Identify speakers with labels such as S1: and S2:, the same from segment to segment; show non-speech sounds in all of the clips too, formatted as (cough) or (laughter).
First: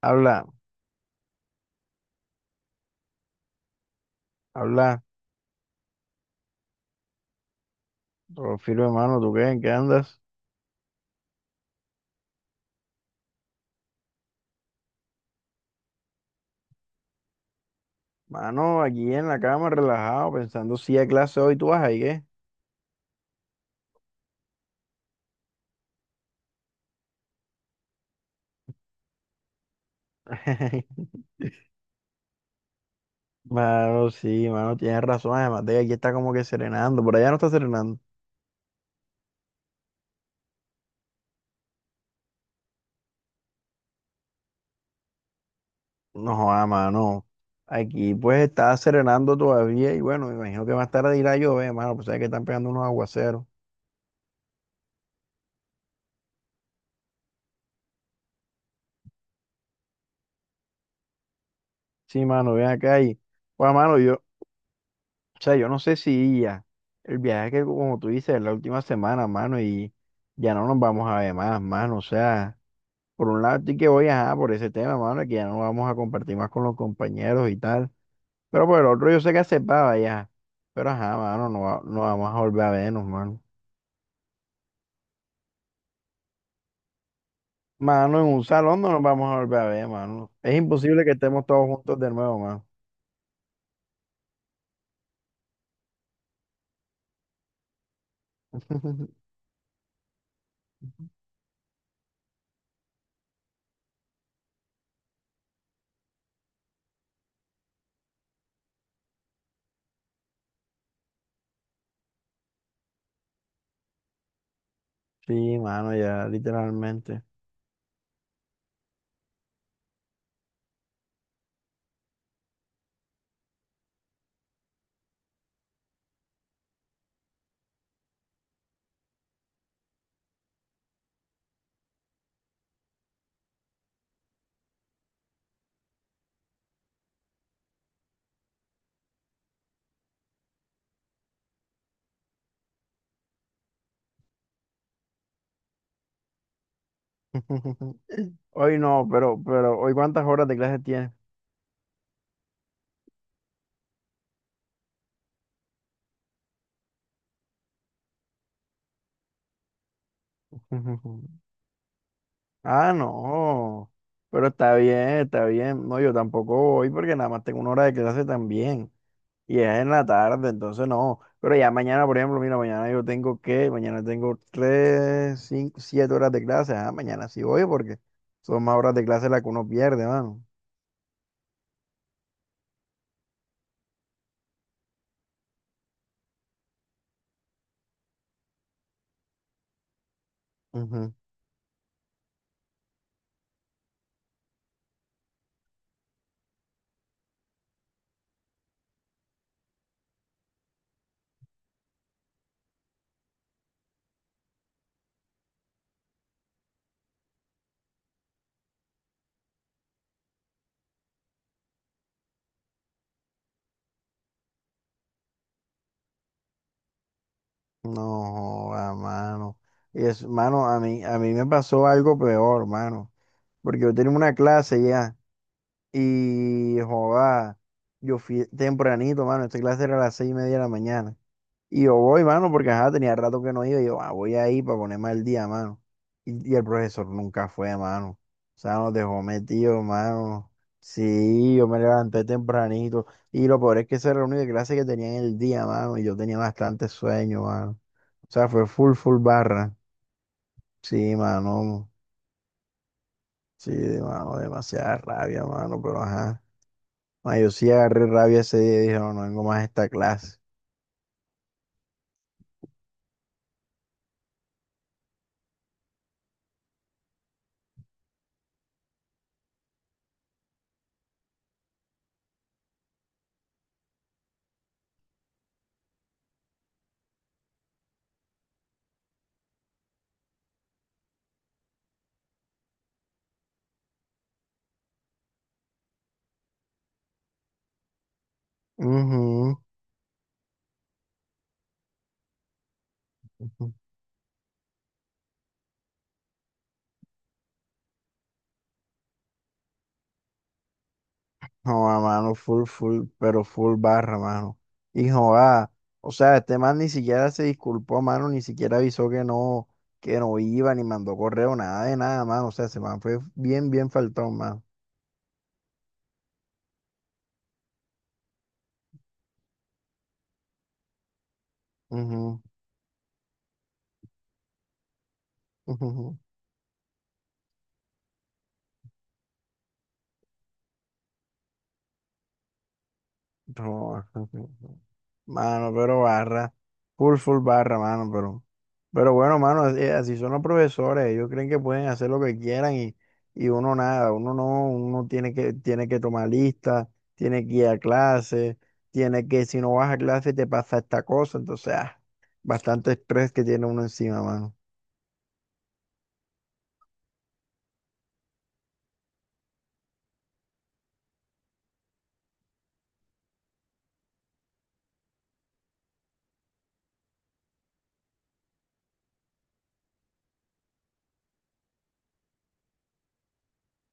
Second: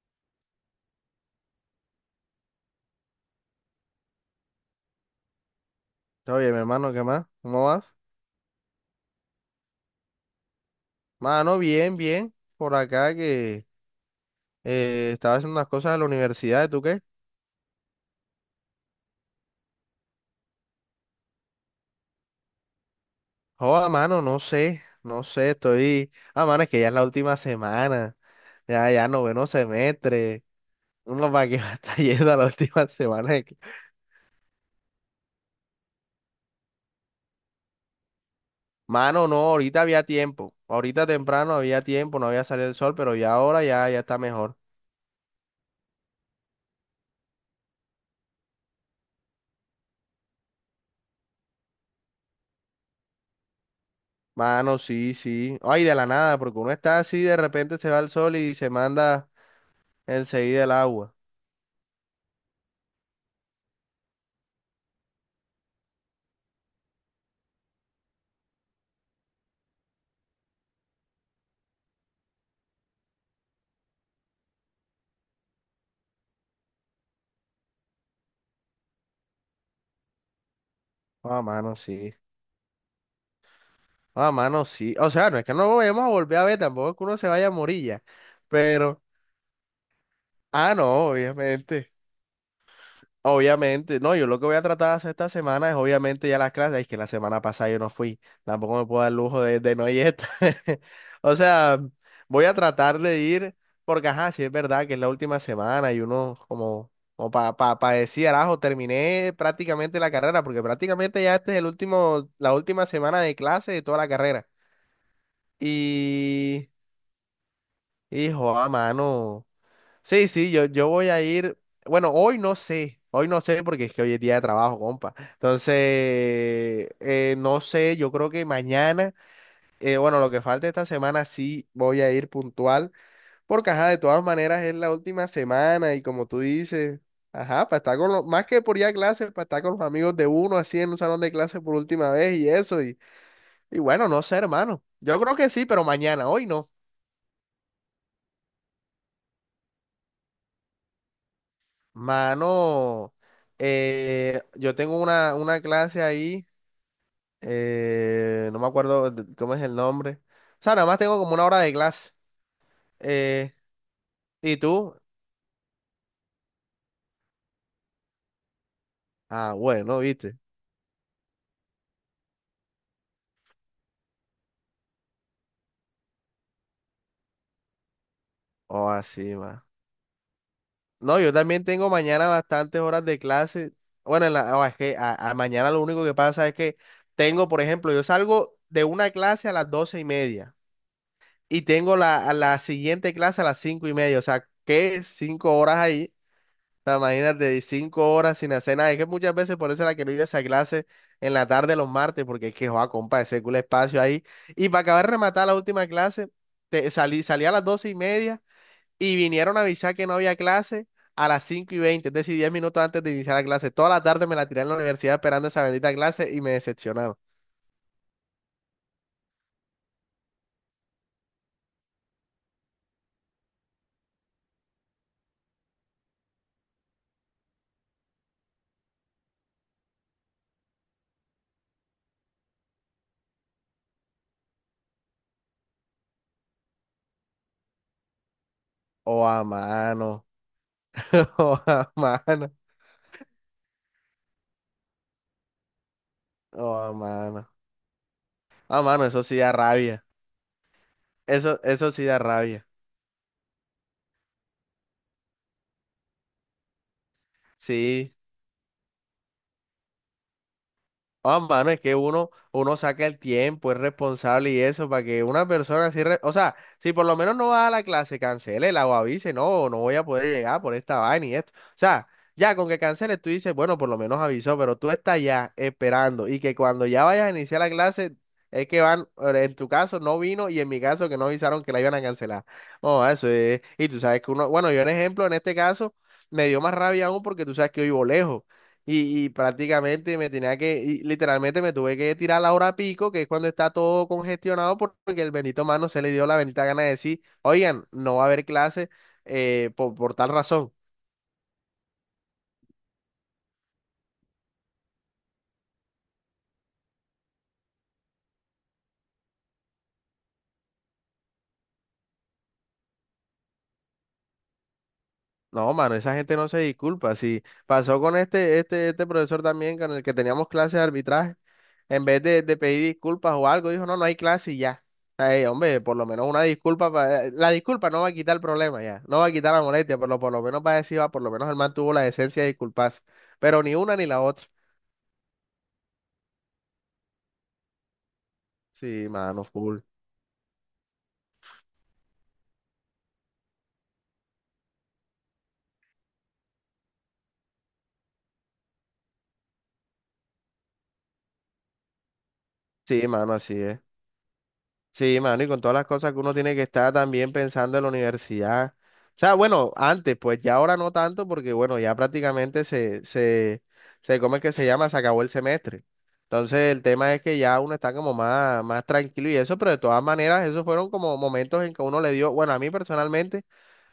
S1: Habla, habla,
S2: Todo bien, mi hermano, ¿qué más? ¿Cómo vas?
S1: Rofilo hermano, ¿tú qué? ¿En qué andas?
S2: Mano, bien, bien. Por acá que estaba haciendo unas cosas de la universidad. ¿Tú qué?
S1: Mano, aquí en la cama, relajado, pensando si a clase hoy, ¿tú vas ahí qué?
S2: Joda, mano, no sé, no sé, estoy. Ah, mano, es que ya es la última semana, ya noveno semestre.
S1: (laughs)
S2: Uno para que (laughs) va a estar yendo a la última semana.
S1: Mano, sí, mano, tienes razón, además de que aquí está como que serenando, por allá no está serenando.
S2: Mano, no, ahorita había tiempo. Ahorita temprano había tiempo, no había salido el sol, pero ya ahora ya está mejor.
S1: No, joda mano, aquí pues está serenando todavía y bueno, me imagino que más tarde irá a llover, mano, pues sabes que están pegando unos aguaceros.
S2: Mano, sí, sí. Ay, de la nada, porque uno está así, de repente se va el sol y se manda enseguida el agua.
S1: Sí, mano, ven acá y, pues, mano, yo, o sea, yo no sé si ya el viaje que, como tú dices, es la última semana, mano, y ya no nos vamos a ver más, mano. O sea, por un lado estoy que voy a por ese tema, mano, de que ya no vamos a compartir más con los compañeros y tal. Pero por el otro yo sé que aceptaba ya. Pero ajá,
S2: Ah,
S1: mano, no,
S2: mano,
S1: no
S2: sí.
S1: vamos a volver a vernos, mano.
S2: Ah, mano, sí. O sea, no es que no lo vayamos a volver a ver, tampoco es que uno se vaya a morir.
S1: Mano, en un salón no nos
S2: Pero,
S1: vamos a volver a ver, mano. Es
S2: ah,
S1: imposible
S2: no,
S1: que estemos todos
S2: obviamente.
S1: juntos de nuevo, mano.
S2: Obviamente. No, yo lo que voy a tratar de hacer esta semana es obviamente ya las clases. Es que la semana pasada yo no fui. Tampoco me puedo dar el
S1: (laughs)
S2: lujo de no ir esta. (laughs) O sea, voy a tratar de ir, porque ajá, sí es verdad que es la última semana y uno como para pa decir, arajo, terminé prácticamente la carrera, porque prácticamente ya este es el último, la última semana de clase de toda la carrera.
S1: Sí, mano, ya,
S2: Y,
S1: literalmente.
S2: hijo, a mano. Sí, sí, yo voy a ir. Bueno, hoy no sé. Hoy no sé porque es que hoy es día de trabajo, compa. Entonces, no sé, yo creo que mañana, bueno, lo que falta esta semana sí voy a ir puntual, porque ajá, de todas maneras es la última semana y como tú dices, ajá, para estar con los, más que por ir a clases, para estar con los amigos de uno así en un salón de clases por última vez y eso, y bueno, no sé, hermano. Yo creo que sí, pero mañana, hoy no.
S1: (laughs) Hoy no, pero, ¿hoy cuántas horas de clase tienes?
S2: Mano, yo tengo una clase ahí, no me acuerdo cómo es el nombre. O sea, nada más tengo como
S1: (laughs)
S2: una hora de clase.
S1: Ah,
S2: Eh,
S1: no. Pero
S2: ¿Y
S1: está
S2: tú?
S1: bien, está bien. No, yo tampoco voy porque nada más tengo una hora de clase también.
S2: Ah,
S1: Y es en
S2: bueno,
S1: la
S2: viste.
S1: tarde, entonces no. Pero ya mañana, por ejemplo, mira, mañana yo tengo que, mañana tengo tres, cinco, siete horas de clase. Ah, mañana sí voy porque son más
S2: Oh,
S1: horas de clase
S2: así,
S1: las que
S2: ma.
S1: uno pierde, mano.
S2: No, yo también tengo mañana bastantes horas de clase. Bueno, oh, es que a mañana lo único que pasa es que tengo, por ejemplo, yo salgo de una clase a las 12:30
S1: Ujú.
S2: y tengo a la siguiente clase a las 5:30. O sea, ¿qué? 5 horas ahí. Imagínate, y 5 horas sin hacer nada. Es que muchas veces por eso era que no iba a esa clase en la tarde los martes, porque es que, joa, compa, ese culo espacio ahí. Y para acabar de rematar la última clase, salí a las 12:30 y vinieron a avisar que no había clase a las 5:20, es decir, 10 minutos antes de iniciar la clase. Toda la tarde me la tiré en la universidad esperando esa bendita clase y me decepcionaron.
S1: No, a mano. Y es, mano, a mí, me pasó algo peor, mano. Porque yo tenía una clase ya. Y joda, yo fui tempranito, mano. Esta clase era a las seis y media de la mañana. Y yo voy, mano, porque ajá, tenía rato que no iba. Y yo, ah, voy ahí para ponerme al día, mano. Y el profesor nunca fue, mano. O sea, nos dejó
S2: Oh, a
S1: metido,
S2: mano.
S1: mano.
S2: (laughs)
S1: Sí,
S2: Oh,
S1: yo me
S2: a
S1: levanté
S2: mano.
S1: tempranito. Y lo peor es que esa era la única clase que tenía en el día, mano. Y yo tenía
S2: Oh,
S1: bastante
S2: a
S1: sueño,
S2: mano.
S1: mano. O sea, fue
S2: A
S1: full,
S2: mano,
S1: full
S2: eso sí da
S1: barra.
S2: rabia.
S1: Sí,
S2: Eso,
S1: mano.
S2: eso sí da rabia.
S1: Sí, mano, demasiada rabia, mano, pero ajá. Ah, yo sí agarré
S2: Sí.
S1: rabia ese día y dije, no, no vengo más a esta clase.
S2: Ah, mano, es que uno saca el tiempo, es responsable y eso, para que una persona así, o sea, si por lo menos no va a la clase, cancele la o avise, no, no voy a poder llegar por esta vaina y esto. O sea, ya con que canceles tú dices, bueno, por lo menos avisó, pero tú estás ya esperando y que cuando ya vayas a iniciar la clase, es que van, en tu caso no vino y en mi caso que no avisaron que la iban a cancelar. Oh, eso es, y tú sabes que uno, bueno, yo en ejemplo, en este caso, me dio más rabia aún porque tú sabes que yo vivo lejos. Y
S1: Ujú.
S2: prácticamente me tenía que, y literalmente me tuve que tirar a la hora pico, que es cuando está todo congestionado, porque el bendito mano se le dio la bendita gana de decir, oigan, no va a haber clase por, tal razón.
S1: No, a mano, full, full, pero full barra, mano. Hijo, ah, o sea, este man ni siquiera se disculpó, mano, ni siquiera avisó que no iba, ni mandó correo, nada de nada, mano. O sea, ese man fue bien, bien faltón, mano.
S2: No, mano, esa gente no se disculpa. Si pasó con este profesor también con el que teníamos clases de arbitraje. En vez
S1: Ujú,
S2: de pedir disculpas o algo, dijo, no, no hay clase y ya. Ay, hombre,
S1: ujú,
S2: por
S1: ujú.
S2: lo menos una disculpa. La disculpa no va a quitar el problema ya, no va a quitar la molestia, pero por lo menos va a decir, "Ah, por lo menos el man tuvo la decencia de disculparse". Pero ni una
S1: No,
S2: ni la
S1: (laughs)
S2: otra.
S1: Mano, pero barra. Full, full barra, mano, pero.
S2: Sí,
S1: Pero bueno,
S2: mano,
S1: mano,
S2: full.
S1: así así son los profesores. Ellos creen que pueden hacer lo que quieran y uno nada. Uno no, uno tiene que, tomar lista, tiene que ir a clase, tiene que, si no vas a clase, te pasa esta cosa. Entonces, ah, bastante
S2: Sí,
S1: estrés
S2: mano,
S1: que
S2: así
S1: tiene
S2: es.
S1: uno encima, mano.
S2: Sí, mano, y con todas las cosas que uno tiene que estar también pensando en la universidad. O sea, bueno, antes, pues ya ahora no tanto, porque bueno, ya prácticamente se, ¿cómo es que se llama? Se acabó el semestre. Entonces, el tema es que ya uno está como más, más tranquilo y eso, pero de todas maneras, esos fueron como momentos en que uno le dio, bueno, a mí personalmente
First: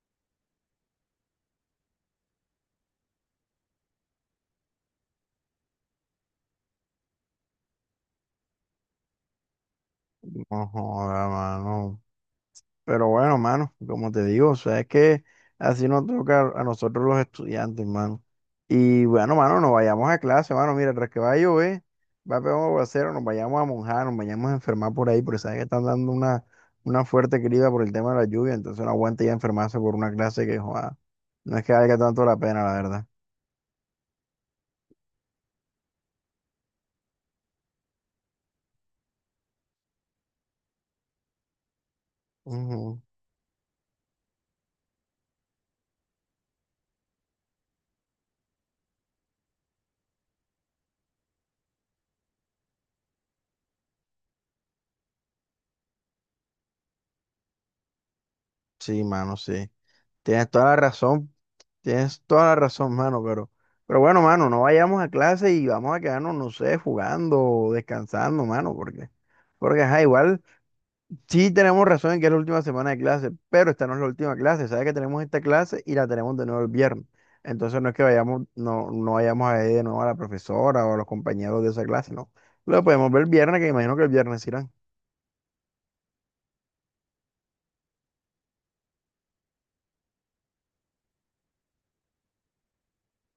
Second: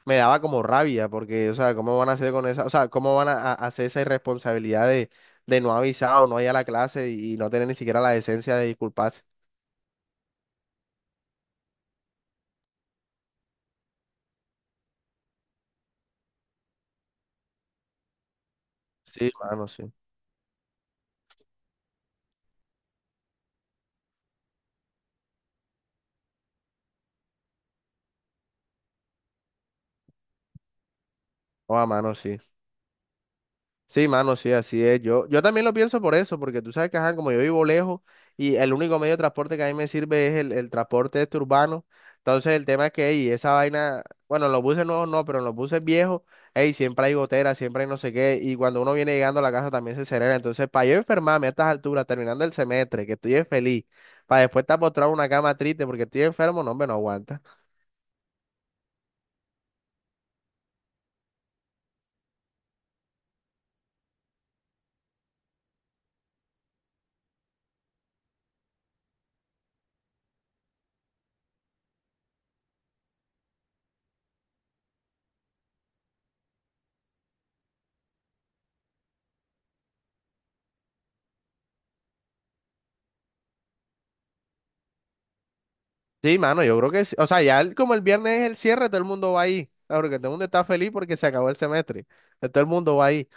S2: me daba como rabia, porque, o sea, ¿cómo van a hacer con esa, o sea, cómo van hacer esa irresponsabilidad de no avisar o no ir a la clase y no tener ni siquiera la decencia de disculparse?
S1: No joda, mano. Pero bueno, mano, como te digo, o sea, es que así nos toca a nosotros los estudiantes, mano. Y
S2: Sí,
S1: bueno, mano,
S2: mano,
S1: nos
S2: sí.
S1: vayamos a clase, mano. Mira, tras que va a llover, va a pegar un aguacero, nos vayamos a monjar, nos vayamos a enfermar por ahí, porque sabes que están dando una fuerte crida por el tema de la lluvia, entonces no aguanta ya enfermarse por una clase que, joda, no es que
S2: O a
S1: valga
S2: mano,
S1: tanto la
S2: sí.
S1: pena, la verdad.
S2: Sí, mano, sí, así es. Yo también lo pienso por eso, porque tú sabes que, ajá, como yo vivo lejos y el único medio de transporte que a mí me sirve es el transporte este urbano. Entonces, el tema es
S1: Ujú.
S2: que, ey, esa vaina, bueno, en los buses nuevos no, pero en los buses viejos, ey, siempre hay goteras, siempre hay no sé qué. Y cuando uno viene llegando a la casa también se acelera. Entonces, para yo enfermarme a estas alturas, terminando el semestre, que estoy feliz, para después estar postrado en una cama triste porque estoy enfermo, no, hombre, no aguanta.
S1: Sí, mano, sí. Tienes toda la razón. Tienes toda la razón, mano, pero, bueno, mano, no vayamos a clase y vamos a quedarnos, no sé, jugando o descansando, mano, porque ajá, igual sí tenemos razón en que es la última semana de clase, pero esta no es la última clase, sabes que tenemos esta clase y la tenemos de nuevo el viernes. Entonces no es que vayamos, no, no vayamos a ver de nuevo a la profesora o a los compañeros de esa clase, no. Lo podemos ver el viernes, que imagino que el viernes irán.
S2: Sí, mano, yo creo que sí. O sea, ya como el viernes es el cierre, todo el mundo va ahí. Ah, porque todo el mundo está feliz porque se acabó el semestre. Entonces, todo el mundo va ahí.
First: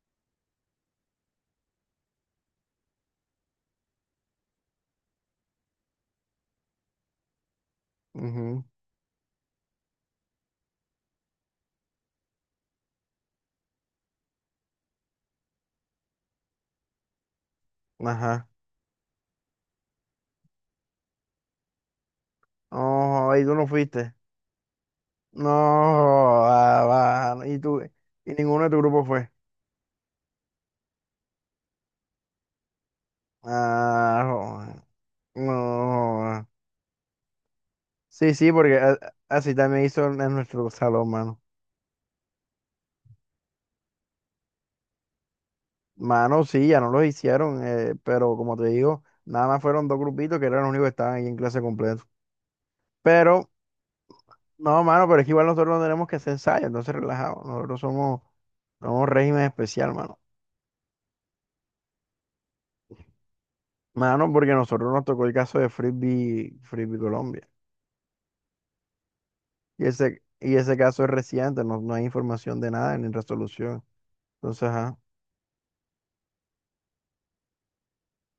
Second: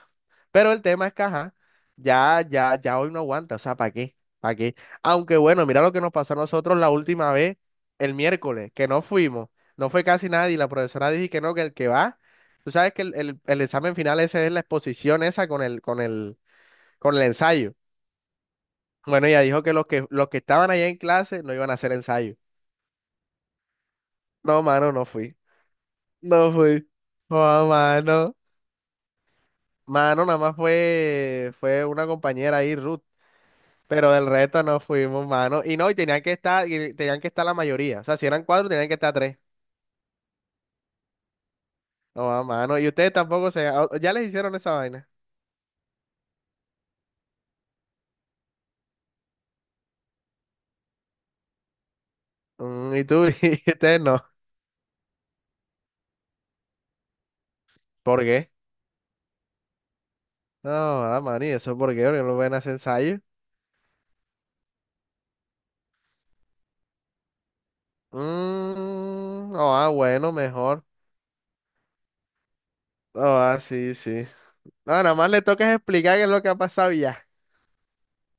S2: Pero el tema es que, ajá, ya, ya, ya hoy no aguanta. O sea, ¿para qué? ¿Para qué? Aunque bueno, mira lo que nos pasó a nosotros la última vez, el
S1: Ujú,
S2: miércoles, que no fuimos. No fue casi nadie. La profesora dijo que no, que el que va. Tú sabes que el, el examen final ese es la exposición esa con el, con el ensayo.
S1: ajá.
S2: Bueno, ella dijo que los que estaban allá en clase no iban a hacer ensayo.
S1: No, y tú no fuiste.
S2: No, mano, no fui.
S1: No,
S2: No
S1: ah,
S2: fui.
S1: va, y
S2: Joda,
S1: tú, y
S2: mano.
S1: ninguno de tu grupo fue.
S2: Mano, nada más fue una compañera ahí, Ruth. Pero
S1: Ah,
S2: del resto no
S1: joder.
S2: fuimos,
S1: No.
S2: mano. Y no, y tenían que
S1: Joder.
S2: estar, y tenían que estar la mayoría. O sea, si
S1: Sí,
S2: eran
S1: sí,
S2: cuatro,
S1: porque
S2: tenían que estar tres.
S1: así también hizo en nuestro salón, mano.
S2: No, mano. Y ustedes tampoco ya les hicieron esa vaina.
S1: Mano, sí, ya no los hicieron, pero como te digo, nada más fueron dos grupitos que eran los únicos que estaban ahí en clase completo.
S2: Mm, y tú, (laughs)
S1: Pero,
S2: y ustedes no.
S1: no, mano, pero es que igual nosotros no tenemos que hacer ensayos, entonces relajados. Nosotros somos,
S2: ¿Por qué?
S1: somos régimen especial, mano.
S2: No, ah, mano, ¿y eso por qué? Porque no ven a hacer ensayo.
S1: Mano, porque a nosotros nos tocó el caso de Frisbee, Frisbee Colombia.
S2: Mm, no,
S1: Y
S2: ah,
S1: ese,
S2: bueno,
S1: y ese
S2: mejor.
S1: caso es reciente, no, no hay información de nada ni
S2: No, ah,
S1: resolución.
S2: sí, sí.
S1: Entonces,
S2: No,
S1: ajá.
S2: nada más le tocas explicar qué es lo que ha pasado y ya.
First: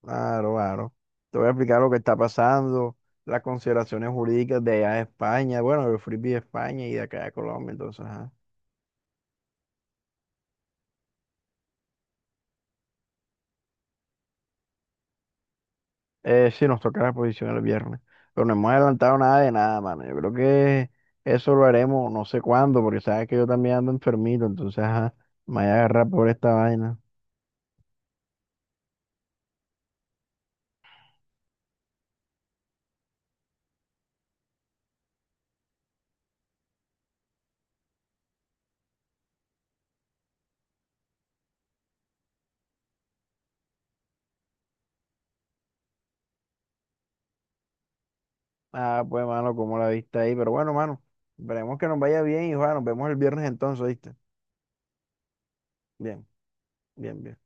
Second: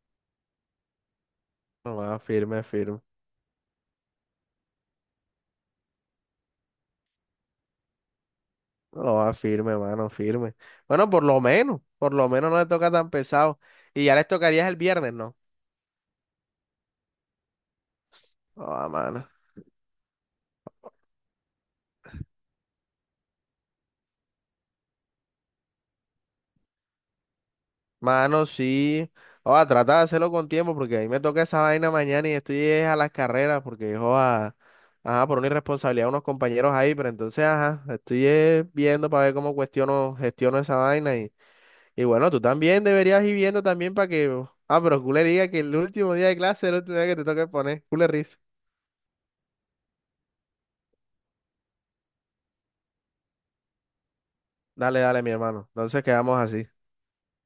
S1: Claro, claro. Te voy a explicar lo que
S2: No,
S1: está
S2: ah, firme,
S1: pasando,
S2: firme.
S1: las consideraciones jurídicas de allá de España, bueno, del Frisbee de España y de acá de Colombia, entonces, ajá.
S2: No, va firme, mano, firme. Bueno, por lo menos no le toca tan pesado. Y ya les tocaría el viernes, ¿no?
S1: Sí, nos toca la posición el viernes, pero no hemos
S2: Ah,
S1: adelantado
S2: mano.
S1: nada de nada, mano. Yo creo que eso lo haremos no sé cuándo, porque sabes que yo también ando enfermito, entonces, ajá, me voy a agarrar por esta vaina.
S2: Mano, sí. Oh, trata de hacerlo con tiempo porque a mí me toca esa vaina mañana y estoy es a las carreras porque, joda, ajá, por una irresponsabilidad de unos compañeros ahí, pero entonces, ajá, estoy es viendo para ver cómo cuestiono, gestiono esa vaina y bueno, tú también deberías ir viendo también para que, ah, pero culé diga que el último día de clase es el último día que te toca poner, culé risa.
S1: Ah, pues, mano, como la viste ahí, pero bueno, mano, esperemos que nos vaya bien y, bueno, nos vemos el viernes entonces, ¿viste?
S2: Dale, dale, mi hermano. Entonces
S1: Bien,
S2: quedamos así.
S1: bien, bien.